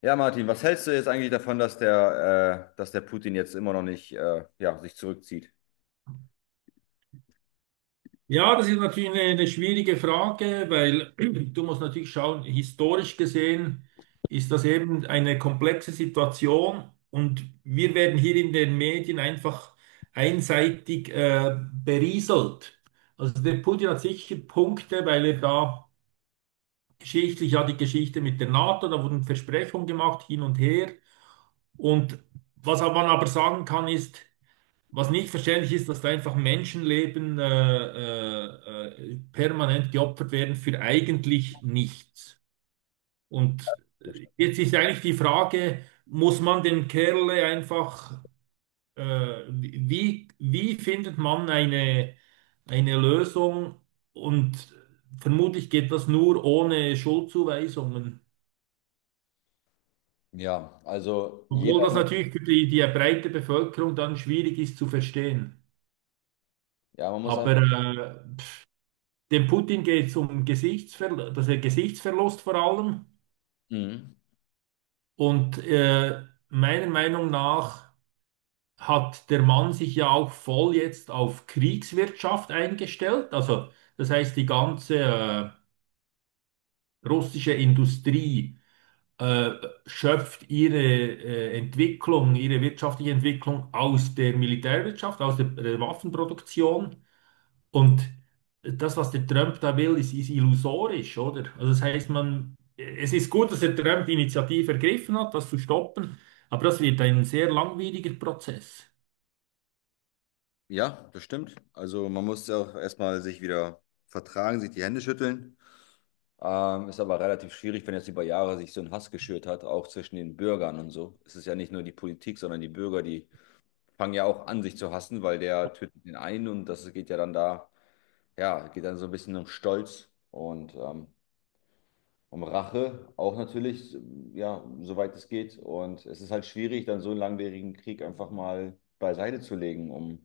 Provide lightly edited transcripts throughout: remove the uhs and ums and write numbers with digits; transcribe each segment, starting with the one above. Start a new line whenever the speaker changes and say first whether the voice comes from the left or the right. left: Ja, Martin, was hältst du jetzt eigentlich davon, dass dass der Putin jetzt immer noch nicht, ja, sich zurückzieht?
right: Ja, das ist natürlich eine schwierige Frage, weil du musst natürlich schauen, historisch gesehen ist das eben eine komplexe Situation und wir werden hier in den Medien einfach einseitig berieselt. Also der Putin hat sicher Punkte, weil er da geschichtlich ja die Geschichte mit der NATO, da wurden Versprechungen gemacht hin und her. Und was man aber sagen kann ist, was nicht verständlich ist, dass da einfach Menschenleben permanent geopfert werden für eigentlich nichts. Und jetzt ist eigentlich die Frage, muss man dem Kerl einfach, wie findet man eine Lösung? Und vermutlich geht das nur ohne Schuldzuweisungen.
left: Ja, also
right: Obwohl das
left: jeder,
right: natürlich für die breite Bevölkerung dann schwierig ist zu verstehen.
left: ja, man muss einfach,
right: Aber äh, dem Putin geht es um Gesichtsver das ist Gesichtsverlust vor allem.
left: mhm.
right: Und meiner Meinung nach hat der Mann sich ja auch voll jetzt auf Kriegswirtschaft eingestellt. Also das heißt, die ganze russische Industrie äh, schöpft ihre Entwicklung, ihre wirtschaftliche Entwicklung aus der Militärwirtschaft, aus der Waffenproduktion. Und das, was der Trump da will, ist illusorisch, oder? Also das heißt, man, es ist gut, dass der Trump die Initiative ergriffen hat, das zu stoppen, aber das wird ein sehr langwieriger Prozess.
left: Ja, das stimmt. Also man muss auch erstmal sich wieder vertragen, sich die Hände schütteln. Ist aber relativ schwierig, wenn jetzt über Jahre sich so ein Hass geschürt hat, auch zwischen den Bürgern und so. Es ist ja nicht nur die Politik, sondern die Bürger, die fangen ja auch an, sich zu hassen, weil der tötet den einen und das geht ja dann da, ja, geht dann so ein bisschen um Stolz und um Rache auch natürlich, ja, soweit es geht. Und es ist halt schwierig, dann so einen langwierigen Krieg einfach mal beiseite zu legen, um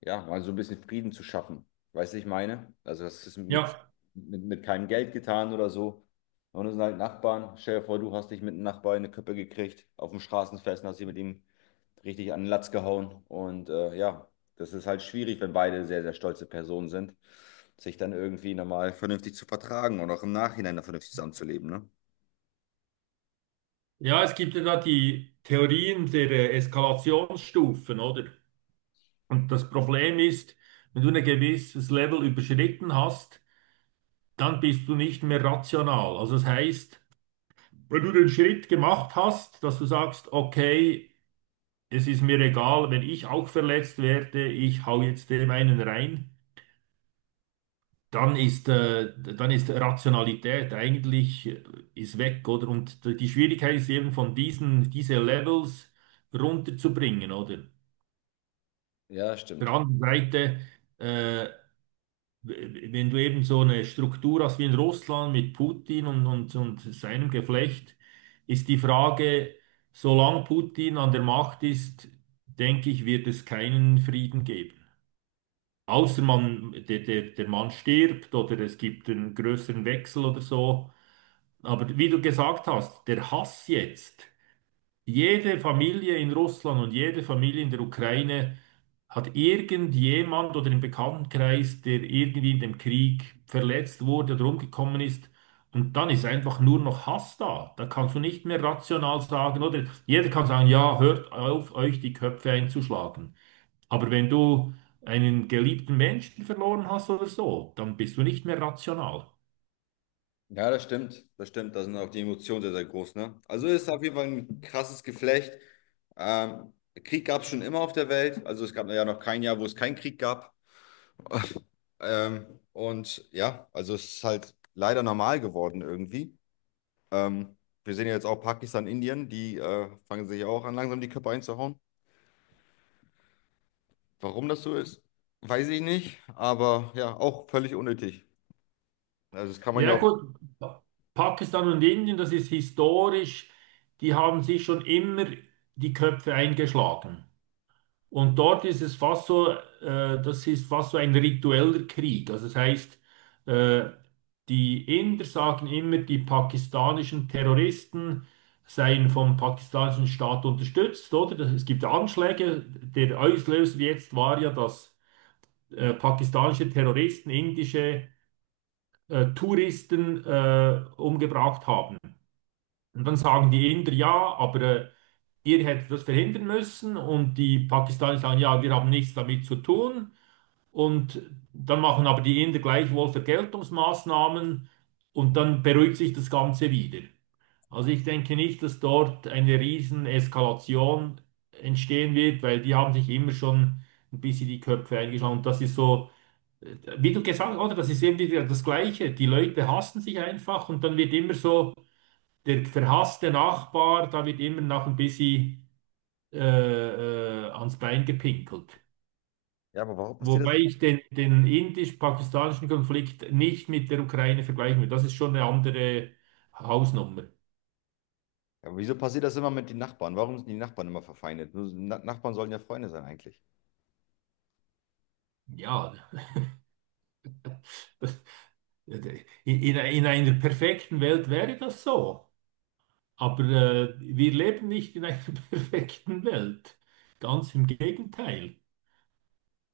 left: ja, mal so ein bisschen Frieden zu schaffen. Weißt du, ich meine? Also das ist mit,
right: Ja,
left: mit, mit keinem Geld getan oder so. Und es sind halt Nachbarn. Stell dir vor, du hast dich mit einem Nachbarn in eine Köppe gekriegt, auf dem Straßenfest und hast dich mit ihm richtig an den Latz gehauen. Und ja, das ist halt schwierig, wenn beide sehr, sehr stolze Personen sind, sich dann irgendwie nochmal vernünftig zu vertragen und auch im Nachhinein dann vernünftig zusammenzuleben, ne?
right: ja, es gibt ja da die Theorien der Eskalationsstufen, oder? Und das Problem ist, wenn du ein gewisses Level überschritten hast, dann bist du nicht mehr rational. Also das heißt, wenn du den Schritt gemacht hast, dass du sagst, okay, es ist mir egal, wenn ich auch verletzt werde, ich hau jetzt dem einen rein, dann ist Rationalität eigentlich ist weg, oder? Und die Schwierigkeit ist eben von diese Levels runterzubringen, oder?
left: Ja,
right: Auf der
left: stimmt.
right: anderen Seite, äh, wenn du eben so eine Struktur hast wie in Russland mit Putin und seinem Geflecht, ist die Frage, solange Putin an der Macht ist, denke ich, wird es keinen Frieden geben. Außer man, der Mann stirbt oder es gibt einen größeren Wechsel oder so. Aber wie du gesagt hast, der Hass jetzt, jede Familie in Russland und jede Familie in der Ukraine hat irgendjemand oder im Bekanntenkreis, der irgendwie in dem Krieg verletzt wurde oder umgekommen ist. Und dann ist einfach nur noch Hass da. Da kannst du nicht mehr rational sagen, oder jeder kann sagen, ja, hört auf, euch die Köpfe einzuschlagen. Aber wenn du einen geliebten Menschen verloren hast oder so, dann bist du nicht mehr rational.
left: Ja, das stimmt. Das stimmt. Da sind auch die Emotionen sehr, sehr groß, ne? Also ist auf jeden Fall ein krasses Geflecht. Ähm, Krieg gab es schon immer auf der Welt. Also es gab ja noch kein Jahr, wo es keinen Krieg gab. Und ja, also es ist halt leider normal geworden irgendwie. Ähm, Wir sehen ja jetzt auch Pakistan, Indien, die fangen sich auch an, langsam die Köpfe einzuhauen. Warum das so ist, weiß ich nicht, aber ja, auch völlig unnötig. Also das kann man ja
right: Ja
left: auch.
right: gut, Pakistan und Indien, das ist historisch, die haben sich schon immer die Köpfe eingeschlagen. Und dort ist es fast so, das ist fast so ein ritueller Krieg. Also das heißt, äh, die Inder sagen immer, die pakistanischen Terroristen seien vom pakistanischen Staat unterstützt, oder? Das- Es gibt Anschläge. Der Auslöser jetzt war ja, dass pakistanische Terroristen indische Touristen umgebracht haben. Und dann sagen die Inder, ja, aber ihr hättet das verhindern müssen und die Pakistanis sagen, ja, wir haben nichts damit zu tun. Und dann machen aber die Inder gleichwohl Vergeltungsmaßnahmen und dann beruhigt sich das Ganze wieder. Also ich denke nicht, dass dort eine riesen Eskalation entstehen wird, weil die haben sich immer schon ein bisschen die Köpfe eingeschlagen. Und das ist so, wie du gesagt hast, oder? Das ist eben wieder das Gleiche. Die Leute hassen sich einfach und dann wird immer so der verhasste Nachbar, da wird immer noch ein bisschen ans Bein gepinkelt.
left: Ja, aber warum passiert das?
right: Wobei ich den indisch-pakistanischen Konflikt nicht mit der Ukraine vergleichen will. Das ist schon eine andere Hausnummer.
left: Ja, aber wieso passiert das immer mit den Nachbarn? Warum sind die Nachbarn immer verfeindet? Nur- so, na, Nachbarn sollen ja Freunde sein eigentlich.
right: Ja, das, in, in einer perfekten Welt wäre das so. Aber wir leben nicht in einer perfekten Welt. Ganz im Gegenteil.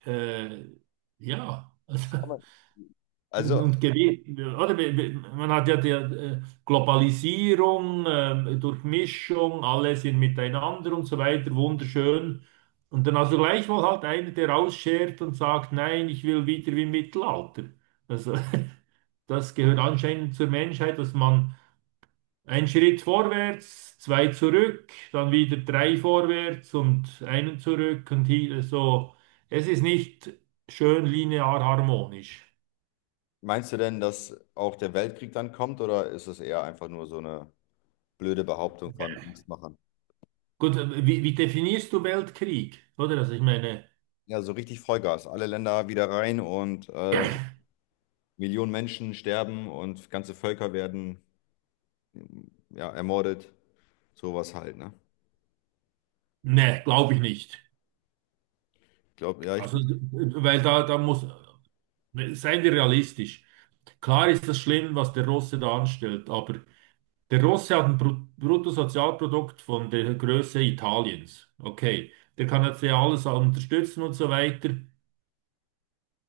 right: Äh, ja,
left: Das
right: also,
left: kann man. Also
right: und oder? Man hat ja die Globalisierung, Durchmischung, alle sind miteinander und so weiter, wunderschön. Und dann also gleichwohl halt einer, der rausschert und sagt, nein, ich will wieder wie im Mittelalter. Also, das gehört anscheinend zur Menschheit, dass man einen Schritt vorwärts, zwei zurück, dann wieder drei vorwärts und einen zurück und hier, so. Es ist nicht schön linear harmonisch.
left: meinst du denn, dass auch der Weltkrieg dann kommt oder ist es eher einfach nur so eine blöde Behauptung von Angstmachern?
right: Gut, wie definierst du Weltkrieg? Oder? Also ich meine,
left: Ja, so richtig Vollgas. Alle Länder wieder rein und Millionen Menschen sterben und ganze Völker werden ja, ermordet. Sowas halt, ne?
right: ne, glaube ich nicht.
left: Ich glaube, ja, ich,
right: Also, weil da muss, ne, seien wir realistisch. Klar ist das schlimm, was der Russe da anstellt, aber der Russe hat ein Bruttosozialprodukt von der Größe Italiens. Okay, der kann jetzt ja alles unterstützen und so weiter,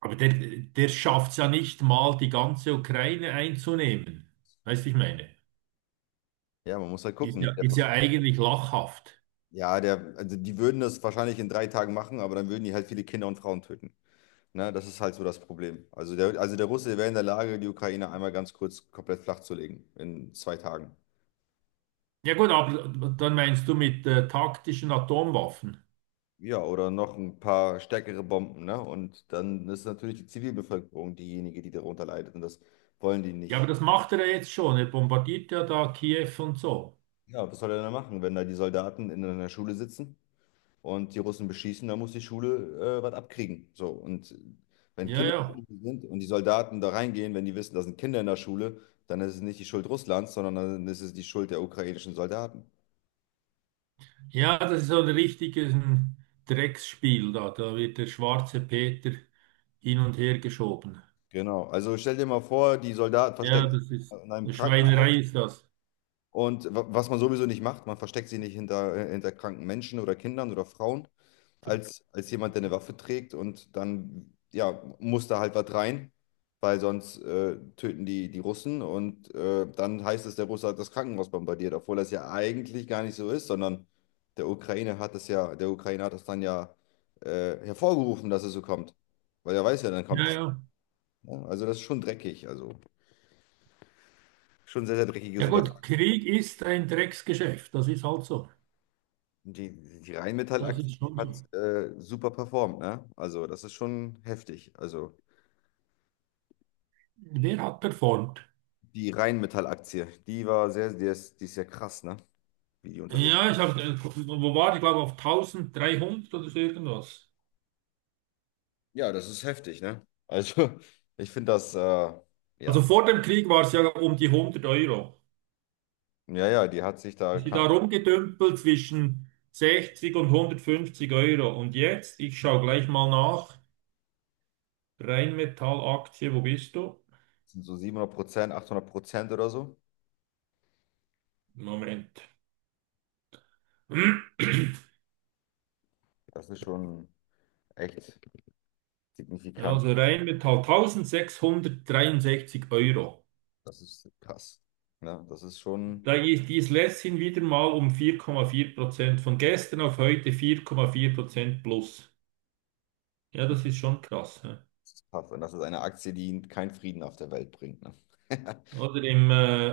right: aber der schafft es ja nicht mal, die ganze Ukraine einzunehmen. Weißt du, ich meine,
left: ja, man muss halt gucken, ne? Der
right: ist ja
left: Versuch,
right: eigentlich lachhaft.
left: ja, der, also die würden das wahrscheinlich in drei Tagen machen, aber dann würden die halt viele Kinder und Frauen töten. Ne, das ist halt so das Problem. Also der Russe wäre in der Lage, die Ukraine einmal ganz kurz komplett flach zu legen in zwei Tagen.
right: Ja gut, aber dann meinst du mit taktischen Atomwaffen.
left: Ja, oder noch ein paar stärkere Bomben, ne? Und dann ist natürlich die Zivilbevölkerung diejenige, die darunter leidet. Und das wollen die
right: Ja, aber
left: nicht.
right: das macht er ja jetzt schon. Er bombardiert ja da Kiew und so.
left: Ja, was soll er denn machen, wenn da die Soldaten in einer Schule sitzen und die Russen beschießen, dann muss die Schule was abkriegen. So, und wenn
right: Ja,
left: Kinder in der
right: ja.
left: Schule sind und die Soldaten da reingehen, wenn die wissen, da sind Kinder in der Schule, dann ist es nicht die Schuld Russlands, sondern dann ist es die Schuld der ukrainischen Soldaten.
right: Ja, das ist so ein richtiges ein Drecksspiel da. Da wird der schwarze Peter hin und her geschoben.
left: Genau. Also stell dir mal vor, die Soldaten
right: Ja,
left: verstecken
right: das ist
left: sich in einem
right: eine
left: Krankenhaus
right: Schweinerei ist das.
left: und wa- was man sowieso nicht macht, man versteckt sie nicht hinter, hinter kranken Menschen oder Kindern oder Frauen, als jemand, der eine Waffe trägt und dann ja, muss da halt was rein, weil sonst töten die, die Russen und dann heißt es, der Russe hat das Krankenhaus bombardiert, obwohl das ja eigentlich gar nicht so ist, sondern der Ukraine hat das dann ja hervorgerufen, dass es so kommt. Weil er weiß ja, dann
right: Ja,
left: kommt
right: ja.
left: ja, also das ist schon dreckig, also schon sehr, sehr dreckiges
right: Ja gut,
left: Unterfangen.
right: Krieg ist ein Drecksgeschäft. Das ist halt so.
left: Die, die
right: Das
left: Rheinmetall-Aktie
right: ist schon so.
left: hat super performt, ne? Also das ist schon heftig. Also
right: Wer hat performt?
left: die Rheinmetall-Aktie, die war sehr, die ist ja krass, ne? Wie die unterwegs.
right: Ja, ich habe, wo war ich, glaube auf 1300 oder so irgendwas.
left: Ja, das ist heftig, ne? Also ich finde das,
right: Also
left: ja,
right: vor dem Krieg war es ja um die 100 Euro.
left: ja, ja, die hat sich da,
right: Ich bin
left: keine
right: da
left: Ahnung,
right: rumgedümpelt zwischen 60 und 150 Euro. Und jetzt, ich schaue gleich mal nach. Rheinmetall-Aktie, wo bist du?
left: sind so 700%, 800% oder so.
right: Moment.
left: Das ist schon echt signifikant.
right: Also Rheinmetall 1663 Euro.
left: Das ist krass, ne? Das ist schon...
right: Da ist dies letzthin wieder mal um 4,4%. Von gestern auf heute 4,4% plus. Ja, das ist schon krass. Hä?
left: Das ist tough. Und das ist eine Aktie, die keinen Frieden auf der Welt bringt. Ne?
right: Oder im,